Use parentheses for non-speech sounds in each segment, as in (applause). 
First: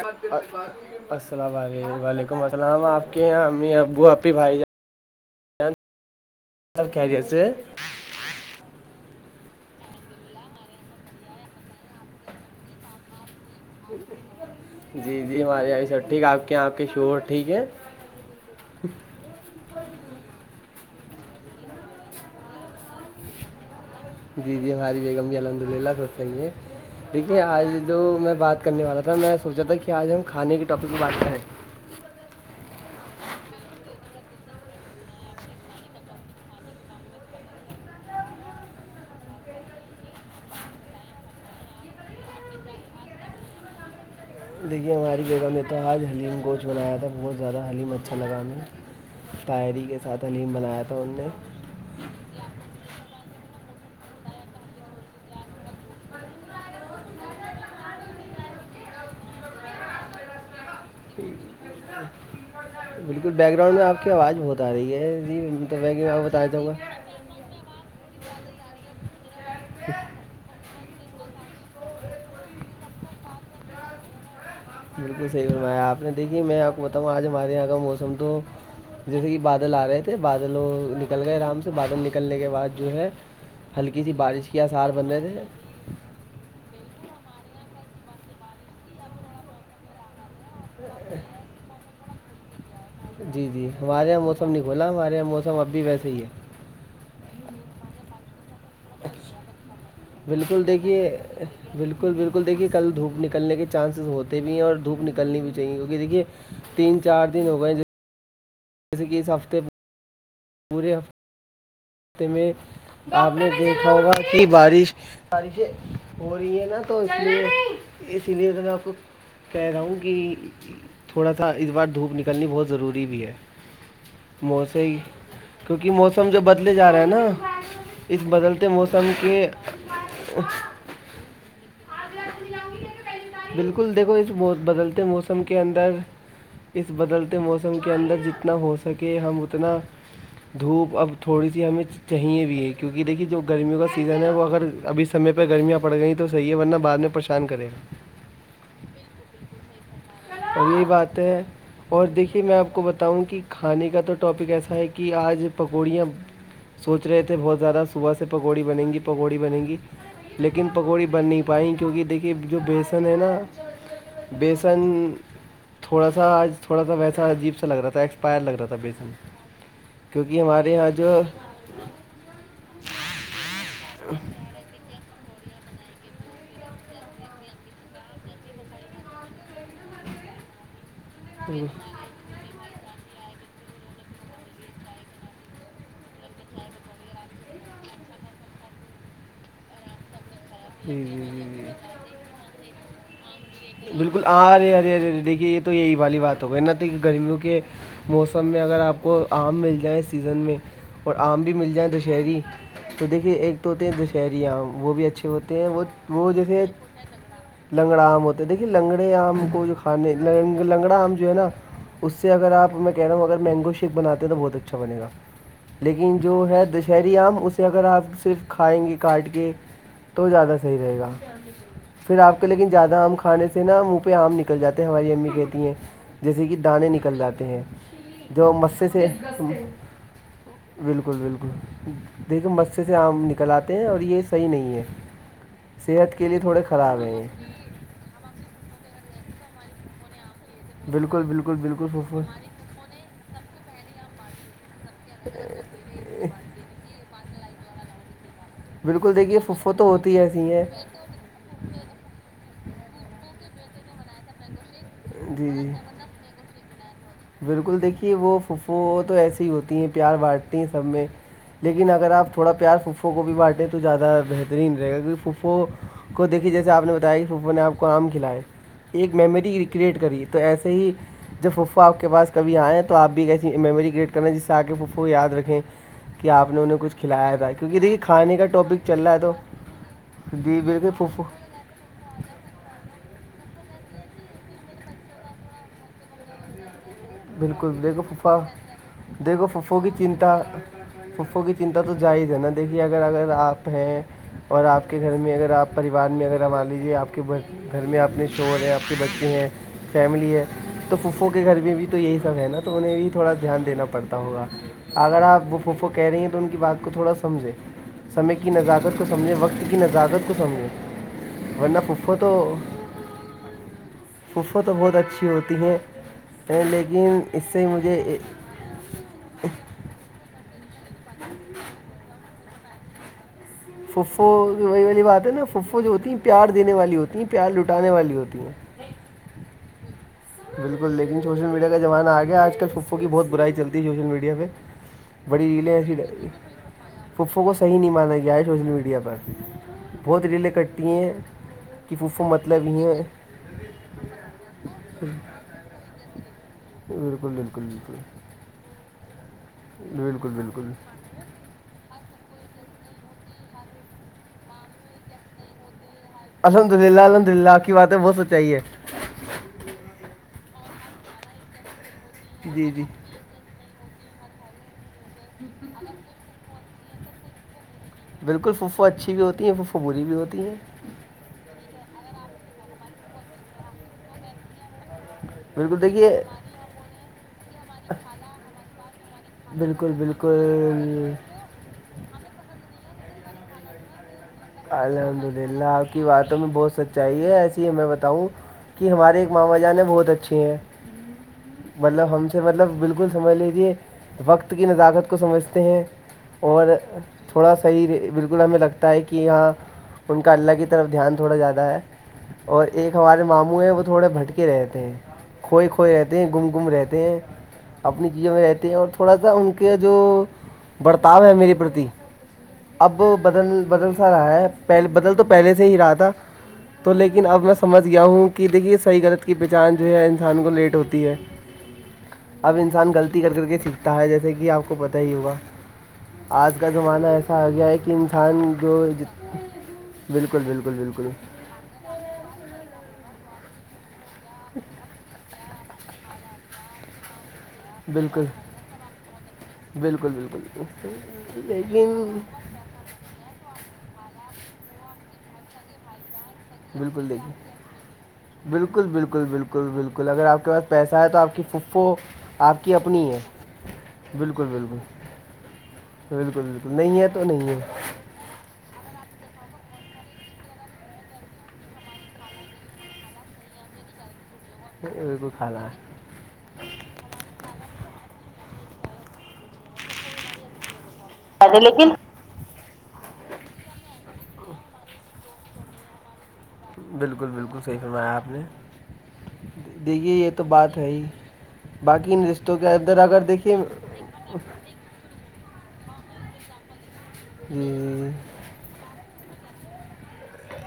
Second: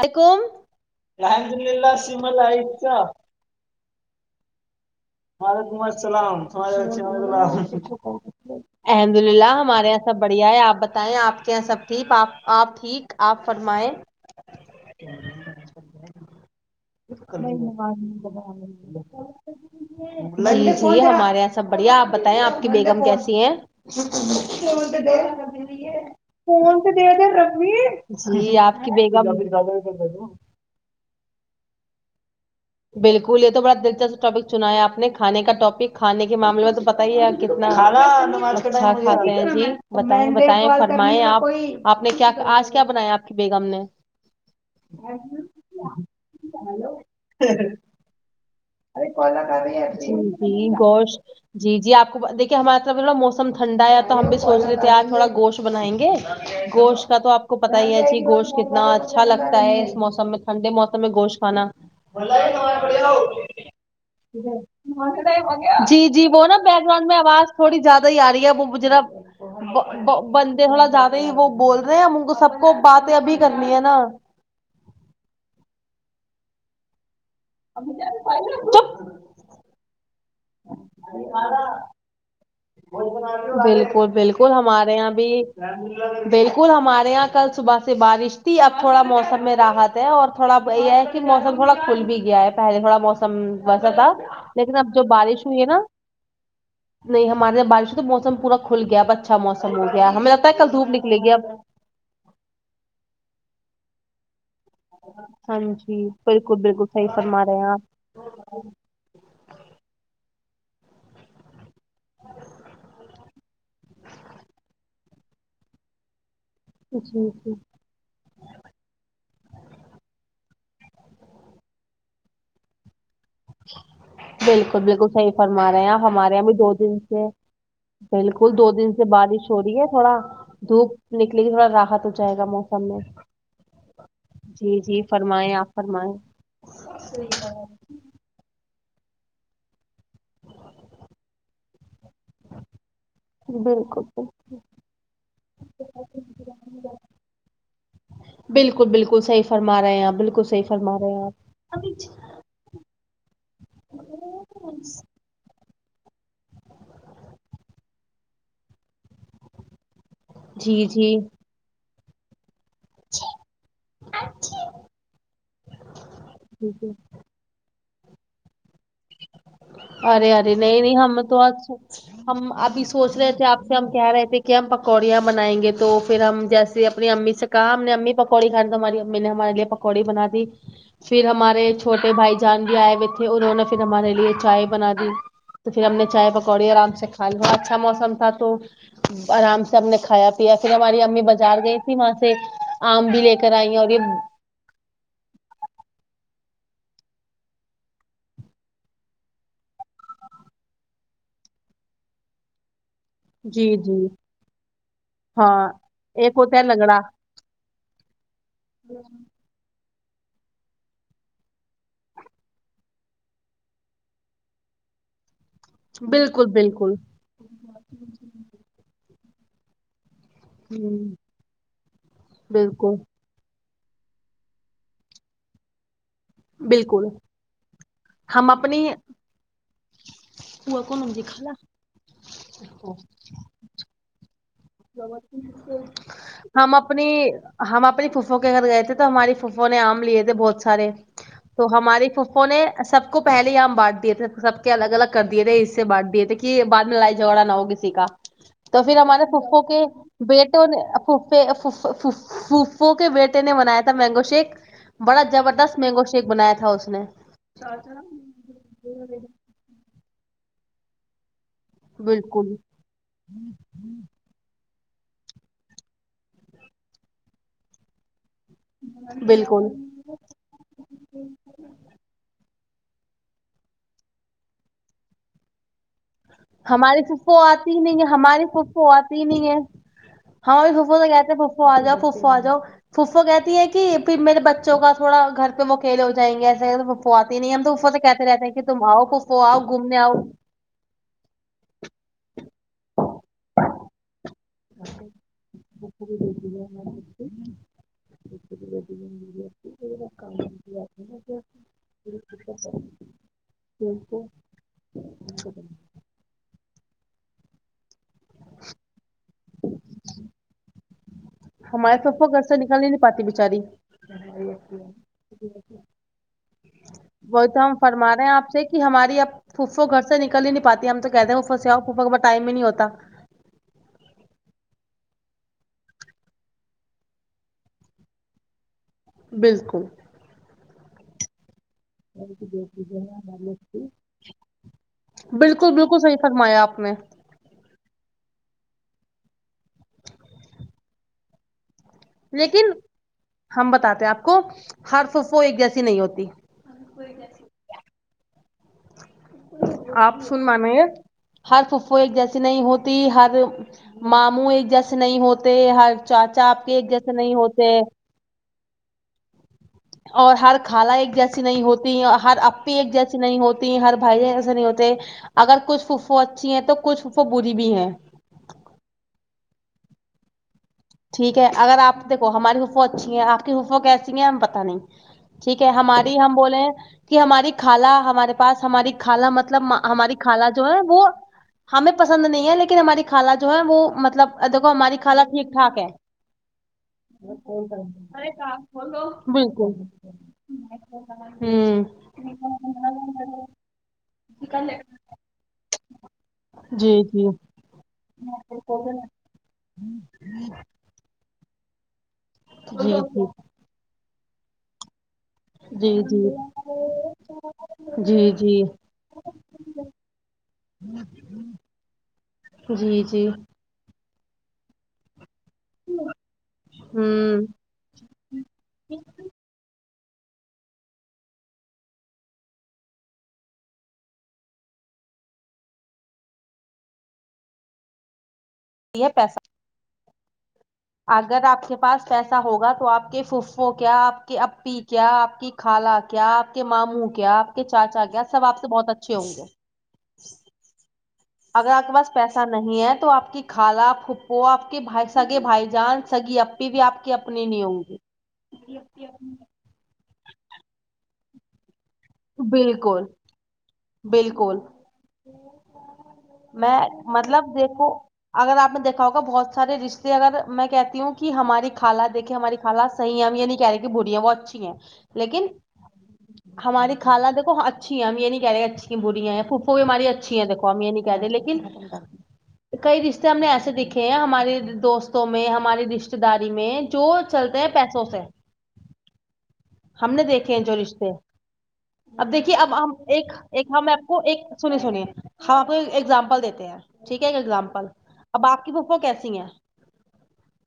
علیکم الحمد اسلام للہ علیکم سم وعلیکم اسلام العشہ آپ کے یہاں امی ابو آ بھائی جان وعلیکم اسلام سب الحمد خیریت سے اللہ الحمد اللہ ہمارے یہاں سب بڑھیا ہے آپ بتائیں آپ کے یہاں سب ٹھیک آپ آپ ٹھیک آپ فرمائیں جی جی ہمارے یہ سب ٹھیک آپ آپ کے شو جی جی جی ہمارے یہاں سب بڑھیا آپ بتائیں آپ کی بیگم کیسی ہیں جی جی ہماری بیگم بھی الحمد للہ سب صحیح ہے دیکھیے آج جو میں (unintelligible) جی بات آپ کرنے کی والا تھا بیگم میں سوچا تھا کہ آج ہم (unintelligible) بلکل یہ تو بڑا دلچسپ ٹاپک چنا ہے آپ نے کھانے کا ٹاپک کھانے کے معاملے میں تو بتائیے آپ کتنا اچھا کھاتے ہیں جی بتائیں بتائیں فرمائ آپ آپ نے کیا آج کیا بنایا آپ کی بیگم نے دیکھیے ہماری گگہ میں تو آج حلیم گوشت بنایا تھا بہت زیادہ حلیم اچھا لگا ہمیں (unintelligible) شاعری کے جی ساتھ حلیم بنایا تھا ان گوش نے جی جی آپ کو دھیے ہماریے طرف موسم ٹھنڈا ہے تو ہم بھی سوچ رہے تھے آپ تھوڑا گوشتنائیں گے گوشت کا تو آپ کو پتا ہی ہے جی گوشت کتنا اچھا لگتا ہے اس موسم میں ٹھنڈے موسم میں گوشت کا کھانا بالکل بیک گاؤنڈ میں آپ (unintelligible) آ رہی ہے تو جی میں جی آپ وہ بتانا نا چاہوں گا بککگروند میں آواز تھوڑی زیادہ ہی آ رہی ہے وہ جرا (unintelligible) تھوڑا زیادہ ہی وہ بول رہے ہیں ہم ان سب کو باتیں ابھی کرنی ہے نا بالکل صحیح فرمایا آپ نے دیکھی میں (unintelligible) بتا ہ آج ہمارے یہاں کا موسم تو چپ جیسے کہ بادل آ رہے سے بادلوں نکل گئے آرام سے بادل نکلنے گئے بالکل بالکل کے آثار ہمارے یہاں بن رہے بھی تھے بالکل ہمارے یہاں کل صبح سے بارش تھی اب تھوڑا موسم میں راحت ہے اور تھوڑا یہ ہے کہ موسم تھوڑا کھل بھی گیا ہے پہے تھوڑا موسم جی جی وسا ہمارے تھا یہاں موسم نہیں لیکن کھلا اب جو ہمارے یہاں بارش موسم ہوئی ہے اب بھی نا ویسے ہی ہے نہیں ہمارے یہاں بارش ہے تو موسم پورا کھل گیا اچھا موسم ہو گیا ہمیں لگتا ہے بالکل کل دھوپ دیکھیے نکلے گی اب بالکل بالکل دیکھیے کل دھوپ نکلنے کے چانسز ہوتے بھی ہیں اور دھوپ نکلنی بھی ہاں چاہیے کیکہ جی دیکھیے بالکل بالکل تین صحیح چار فرما دن رہے ہو ہیں گئے آپ جیسے کہ اس ہفتے ب پورے ہفتے تے میں آپ نے دیکھا ہوگا کہ بارش بارشیں ہو رہی ہیں نہ تو اس جی لیے جی اسی لیے اگر آپ کہہ رہا ہوں کہ تھوڑا سا اس بار دھوپ نکلنی بہت ضروری بھی ہے بالکل موسم بالکل صحی فرما رہے ہیں کیونکہ اپ موسم ہمارے جو یہاں بھی دو بدلے جا دن رہا ہے سے نا اس بالکل بدلتے دو دن سے موسم کے بارش ہو رہی ہے تھوڑا دھوپ نکل گی تھوڑا را حات ہو جائے گا موسم میں بالکل دیکھو اس مو- جی جی بدلتے موسم فرمائائے کے آپ اندر فرمائیں اس بدلتے موسم کے اندر جتنا ہو سکے ہم اتنا دھوپ اب تھوڑی سی ہمیں چاہیے بھی کیونکہ دیکھئے جو گرمیوں کا بالکل سیزن ہے وہ اگر اب اس سمے پہ گرمیاں پڑھ گیی تو سہی ہے ورنہ بعد میں پریشان کرے گا بالکل بالکل صحیح فرما رہے آپ بالکل صحیح فرما رہے ہیں آپ کہ میں آپ کو بتاؤں کہ کھانے کا تو ٹاپک ایسا ہے کہ آج پکوڑیاں سوچ رہے تھے بہت زیادہ صبح سے پکوڑی بنیں گی پکوڑی بنیں گی لیکن جی پکوڑی جی بن نہیں پائی کیونکہ دیکھیے جو بیسن ہے نا بیسن تھوڑا سا آج جی تھوڑا جی سا ویسا جیب س لگ رہا تھا ایکسپائر لگ رہا تھا بی ارے ارے نہیں نہیں جو ہم تو آج ہم ابھی سوچ رہے تھے آپ سے ہم کہہ رہے تھے کہ ہم پکوڑیاں بنائیں گے تو پھر ہم جیسے اپنی امی سے کہا ہم نے امی پکوڑی کہانی تو ہماری امی نے ہمارے لیے پکوڑی بنا دی پھر ہمارے جی چھوٹے بھائی جان بھی آئے ہوئے تھے انہوں نے پھر ہمارے لیے چائے بنا دی تو پھر ہم نے چائے پکوڑی آرام سے کھا لی ب اچھا موسم تھا تو آرام سے ہم نے کھایا پیا پھر ہماری جی امی جی بازار جی گئی تھی وہاں سے آم بھی لے کے بالکل آ ارے ارے ارے دیکھیے یہ تو یہی والی بات ہوگئی نہ تو کہ گرمیوں کے موسم میں اگر آپ کو آم مل جائےیں اس سیزن میں اور آم بھی مل جائیں دشہری تو دیکھیے ایک تو جی ہوتے ہیں جی دشہرے عام وہ بھی اچھے ہوتے ہیں ہاں وہ وہ ایک ہوتا ہے جیسے لگڑا لنگڑا آم ہوتا ہے دیکھیے لنگڑے آم کو جو کھانے لنگڑا آم جو ہے نا اس سے اگر آپ میں کہہ رہا ہوں اگر مینگو شیک بنے ہیں تو بہت اچھا بنے گا لیکن جو بالکل ہے بالکل دشہری عام اسے اگر آپ صرف کھائیں گے کاٹ کے تو زیادہ صحیح رہے ہوں گا پھر آپ کے لیکن زیادہ بالکل آم کھا کھانے سے نا منہ پہ آم نکل جاتے ہیں ہماری امی کہتی ہیں جیسے کہ دانے بالکل نکل جاتے ہیں ہم جو اپنی مسےسے پوا کو بالکل نمج بالکل خالا دیکھیے مسے سے کو آم نکل آتے ہیں اور یہ صحیح نہیں ہے صحت کے لیے تھوڑے ہم خراب اپنی ہیں یہ ہم اپنی پھپو کے گھر گئے تھے تو ہماری پھپو نے آم لیے تھے بہت سارے بالکل بالکل تو بالکل ہمارے پھوپھو پھپو نے سب کو پہے ہی آ م بانٹ دیے تھے سب کے الگ الگ کر دیے تھے اس سے بانٹ دیے تھے کہ بعد میں لائی جھگڑا نہ ہو کسی کا تو پھر بالکل ہمارے دیکھیے پھپو پھوپھو کے تو ہوتی ایسی ہیں بیٹوں نے پھپوکے بیٹے نے بنایا تھا مینگو شیک بڑا جی جی زبردست مینگو شیک بنایا تھا اس نے بالکل دیکھیے وہ پھپو تو ایسی ہوتی ہیں پیار بانٹتی ہیں سب میں لیکن اگر آپ تھوڑا بالکل پیار پھپوکو بھی بانٹیں تو زیادہ بہتر ترین رہے گا کیونکہ پھپو کو دیکھیے جیسے آپ نے بتایا کہ پھپو نے آپ کو آم کھیلائے ایک میموری بالکل ریکرییٹ کری تو ایسے ہی جب پھپپو آپ کے پاس کبھی آے توآ پ بھی ایک ایسی میموری کریٹ کرنا جس سے آگے پھپپو یاد رکھیں کہ آپ نے انہیں کچھ ہماری کھلایا پھپپو تھا کیونکہ آتی دیکھیے نہیں ہے کھانے ہماری کا ٹاپک پھپپو چل رہا آتی تو نہیں ہے ہاں جی بھی بالکل پھپپو سے پھوپھو کہتے پھپپو آ جاؤ پھپپو آ جاؤ پھپپو کہتی ہے کی پھر میرے بچوں کا تھوڑا گھر پہ وہ آکیلے ہو جائیں گے ایسے پھپپو آتی نہیں ہم تو بالکل پھپپو دیکھو سے کہتے پھوپھا رہتے ہیں تم آؤ پھپپو آؤ گھومنے آؤ پھپپو کی چنتا تو جائز ہے نا دیکھیے اگر اگر آپ ہیں اور آپ کے گھر میں اگر آپ پریوار میں اگر مان لیجیے آپ کے گھر میں اپنے شوہر ہیں آپ کے بچے ہیں فیملی ہے تو پھپپو کے گھر میں بھی تو یہی سب ہے نا تو انہیں بھی تھوڑا دھیان دینا پڑتا ہوگا اگر آپ وہ پھوپھو کہہ رہی ہیں تو ان کی بات کو تھوڑا سمجھیں سمے کی نزاکت کو سمجھیں وقت کی نزاکت کو سمجھیں ورنہ ہمارے پھوپھو تو گھر سے نکل ہی نہیں پاتی بیچاری پھوپھو تو بہت اچھی ہوتی ہیں لیکن اس وہی تو سے ہم فرما مجھے رہے ہیں آپ سے کہ ہماری اب پھو پھو گھر سے نکل ہی نہیں پاتی ہم تو کہتے پھوپھو کے پاس ٹائم ہی نہیں ہوتا پھوپھو وہی والی بات ہے نا پھو پھو جو ہوتی ہیں پیار دینے والی ہوتی ہیں پیار لٹانے والی ہوتی ہیں بالکل بالکل لیکن سوشل میڈیا کا زمانہ آ گیا آج کل پھپھو کی بہت برائی چلتی ہے سوشل میڈیا پہ بالکل بالکل صحیح فرمایا آپ نے پھوپھو کو صحیح نہیں مانا گیا ہے سوشل میڈیا پر بہت ریلیں کٹتی ہیں پھپھو مطلب لیکن یہ ہے ہم بتاتے ہیں آپ کو ہر پھپپو ایک جیسی نہیں ہوتی بالکل بالکل بالکل آپ بالکل بالکل (unintelligible) ہر پھو ایک جیسی نہیں ہوتی ہر ماموں ایک جیسے نہیں ہوتے ہر چاچا آپ الحمد کے ایک للہ جیسے الحمد نہیں للہ آپ کی ہوتے باتیں بہت سچائی ہے اور ہر خالہ ایک جیسی نہیں ہوتی ہر جی آپی جی ایک جیسی نہیں ہوتی ہوتی ہر بھائی ایسے نہیں ہوتے اگر کچھ پھپھو اچھی ہیں تو کچھ پھپھو بری بھی ہیں بالکل پھوپھو اچھی بھی ہوتی ہیں پھو پھو بری بھی ہوتی ہیں ٹھیک ہے اگر آپ دیکھو ہماری پھپپو اچھی ہیں آپ کی پھپپو کیسی ہیں ہم پتہ نہیں ٹھیک ہے بالکل ہماری دیکھیے ہم بولے کہ ہماری خالہ ہمارے پاس ہماری خالہ مطلب بالکل ہماری خالہ جو ہے وہ بالکل ہمیں پسند نہیں ہے لیکن ہماری خالہ جو ہے وہ مطلب دیکھو ہماری خالہ ٹھیک اللہ ٹھاک ہے آپ کی بات تو ہمیں بہت سچ چاہیے ایسے ہی میں بتاؤں کہ ہمارے ایک ماما بالکل جان ہیں بہت اچھے ہیں ہوں مطلب ہم سے مطلب بالکل سمجھلیجے وقت کی نزاکت کو سمجھتے ہیں اور جی جی تھوڑا سا ہی بالکل ہمیں لگتا ہے کہ کی یا ان کا اللہ کی طرف دھیان تھوڑا زیادہ ہے اور ایک جی ہمارے جی مامو ہے وہ تھوڑے بھٹکے رہتے ہیں کھوئے کھوئے جی رہتے جی ہیں گم گم رہتے ہیں اپنی جی جیزوں میں جی رہتے ہیں اور تھوڑا سا ان کے جو برتاؤ ہے میری پردی اب جی جی بدل بدل سا رہا ہے پہل بدل تو پہلے سے ہی رہا تھا تو لیکن اب ہوں میں سمجھ گیا ہوں کہ دیکھیے صحیح غلط کی پہچان جو ہے انسان کو لیٹ ہوتی ہے اب انسان غلطی کر کر کے سیکھتا ہے جیسے کہ اپ کو پتا ہی ہوگا اج کا زمانہ ایسا ا گیا ہے کہ انسان جو یہ پیسے بالکل بالکل بالکل اگر آپ کے پاس پیسہ ہوگا تو آپ کے پفو کیا اپ کے اپی کیا اپ کی خالہ کیا اپ کے مامو کیا اپ کے چاچا کیا بالکل سب اپ سے بہت اچھے ہوں گے بالکل بالکل اگر اپ کے پاس لیکن پیسہ نہیں ہے تو اپ کی خالہ پھپو اپ کے بھائی سگے بھائی جان سگ پبھی آپ بالکل کی اپنی دیکھیے نہیں ہوں گی بالکل بالکل بالکل بالکل اگر اپ کے پاس پیسہ ہے تو آپ کی فھفھو آپ کی بالکل اپنی ہے بالکل بالکل بالکل بالکل میں نہیں ہے تو نہیں مطلب ہے دیکھو اگر اپ نے دیکھا ہوگا بہت سارے رشتے اگر میں کہتی ہوں کہ ہماری خالہ دیکھے ہماری خالہ صحیح ہیں ہم یہ نہیں کہہ رہے کہ بڑیاں بہت اچھی ہیں کو لیکن کھانا ہے ہماری خالہ دیکھو اچھی ہے ہم یہ نہیں کہہ رہے اچھی بریاں ہیں پھوپو بھی ہماری اچ یہ دیکھو ہم یہ نہیں کہہ رہے ہیں لیکن کئی رشتہ میں ایسے دیکھے ہیں ہمارے دوستوں میں ہماری داری میں جو بالکل چلتے بالکل ہیں صحیح پیسوں فرمایا سے آپ نے ہم دیکھیے نے یہ تو دیکھے ہیں جو بات ہے ہی رشتے باقی ان اب دیکھیے رشتوں کے اب ہم اندر اگر ایک دیکھیے ایک ہم کو ایک سنی سنیے ہم ایگزامپل دیتے ہیں ٹھیک ہے ایک جی ایگزامپل اب اپ کی پھپھو کیسی ہیں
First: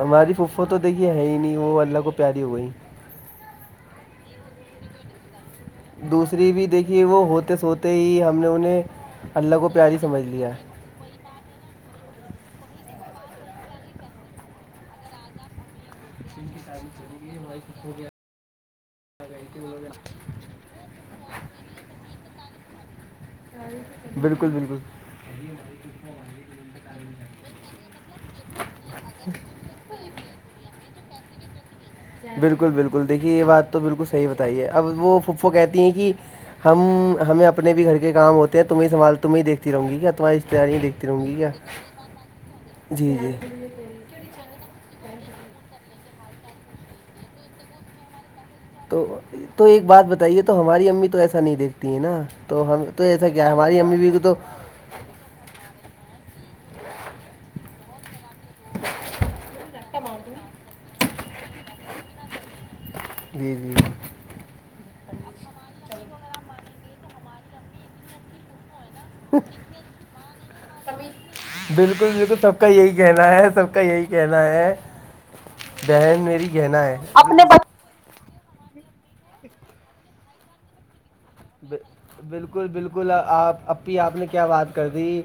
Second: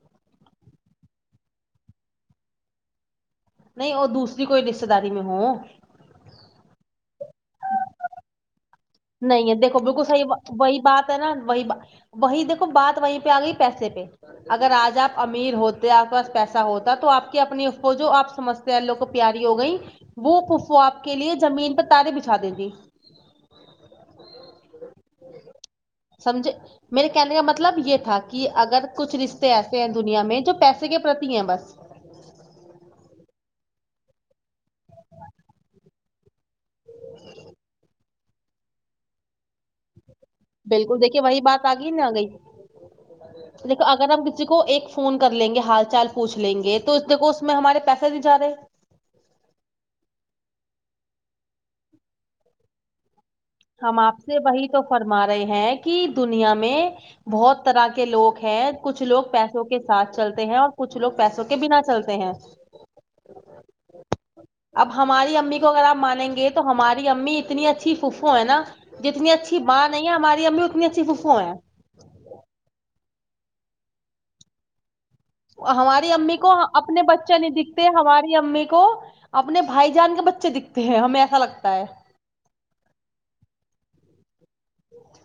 ہماری فھفھو تو دیکھیے ہے ہی نہیں وہ اللہ کو پیاری ہو گئی نہیں اور دوسری کوئی رشتے داری میں ہو دوسری بھی دیکھیے وہ ہوتے سوتے ہی ہم نے انہیں نہیں ہے اللہ کو دیکھو پیاری بالکل صحیح سمجھ لیا ہے وہی بات تنا ویبہہ وہی وہی دیکھو بات وہیں پہ اگئی پیسے پہ اگر اج اپ امیر ہوتے اپ کے پاس پیسہ ہوتا تو اپ کے اپنی ہو جو اپ سمھجتے ہیں اللہ کو پیاری ہو گئی وہ پف وہ اپ کے لیے زمین پر تارے بچھا دیتے بالکل بالکل سمجھے میرے کہنے کا مطلب یہ تھا کہ اگر کچھ رشتے ایسے ہیں دنیا میں جو پیسے کے پرتی ہیں بس بالکل بالکل دیکھیے یہ بات تو بالکل صحیح بتائیے اب وہ پھو پھو کہتی ہیں کہ ہم ہمیں اپنے بھی گھر کے کام ہوتے ہیں تمہیں تمہیں دیکتی رہوں گی کیا تماری بالکل دیکھیں وہی بات اگئی نہ گئی جی جی اگر ہم کسی کو ایک فون کر لیں گے ہال چال پوچھ لیں گے تو اس دیکھو اس میں ہمارے پیسے نہیں جا رہے تو تو ایک بات بتائیے تو ہماری امی تو ایسا نہیں دیکھتی ہیں نا تو ہم تو ایسا کیا ہماری امی ہم بی کو آپ تو سے وہی تو فرما رہے ہیں کہ دنیا میں بہت طرح کے لوگ ہیں کچھ لوگ پیسوں کے ساتھ چلتے ہیں اور کچھ لوگ پیسوں کے بنا چلتے ہیں جی جی اب ہماری امی کو اگر آپ مانیں گے تو ہماری امی اتنی اچھی پھوپھو ہے نا جتنی اچھی ماں نہیں ہے ہماری امی اتنی اچھی پھوپھو ہیں بالکل بالکل سب کا یہی کہنا ہے سب کا یہی کہنا ہے ہماری بہن امی میری کو کہنا ہے اپنے بچے نہیں دکھ ہماری امی کو اپنے بھائی جان کے بچے دیکھتے ہیں ہمیں ایسا لگتا ہے بالکل بالکل آپ اپنی آپ نے کیا بات کر دی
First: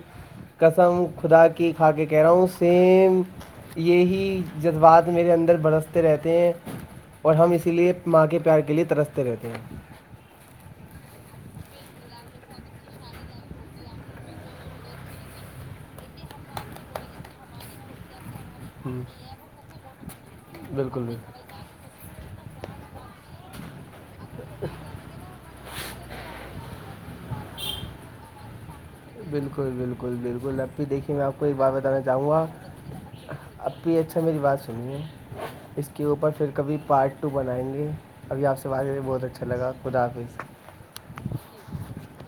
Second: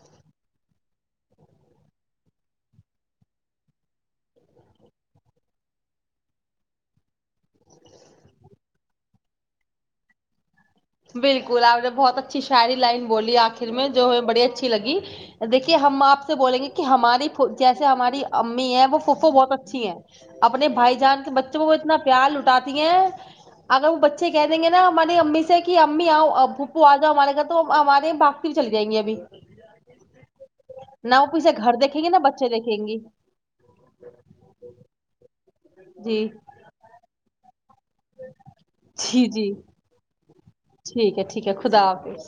قسم خدا کی کھا کے کہہ رہا ہوں سیم یہی جذبات میرے اندر برستے رہتے ہیں اور ہم اسی لیے ماں کے پیار کے لیے ترستے رہتے ہیں بالکل آپ نے بہت اچھی شاعری لائن بولی آخر میں جو ہم بڑی اچھی لگی دیکھیے ہم آپ سے بولیں گے کہ ہماری جیسے ہماری امی ہیں وہ ہوں، پھوپھو بہت اچھی ہیں اپنے بھائی بالکل بالکل جان کے بچے وہ اتنا پیار لٹاتی ہیں اگر وہ بچے کہہ دیں گے نا ہماری امی سے کہ امی پھوپھو آ جاؤ ہمارے گھر تو ہمارے باق بالکل بالکل بالکل اب بھی دیکھیے نہ میں وہ آپ کو پیچھے ایک بات گھر بتانا دیکھیں گے نہ چاہوں گا بچے دیکھیں گی اب بھی اچھا میری بات سنیے اس کے جی اوپر پھر کبھی پارٹ ٹو بنائیں گے ابھی آپ سے بارے بہت جی اچھا جی لگا خداحافظ ٹھیک ہے ٹھیک ہے خدا حافظ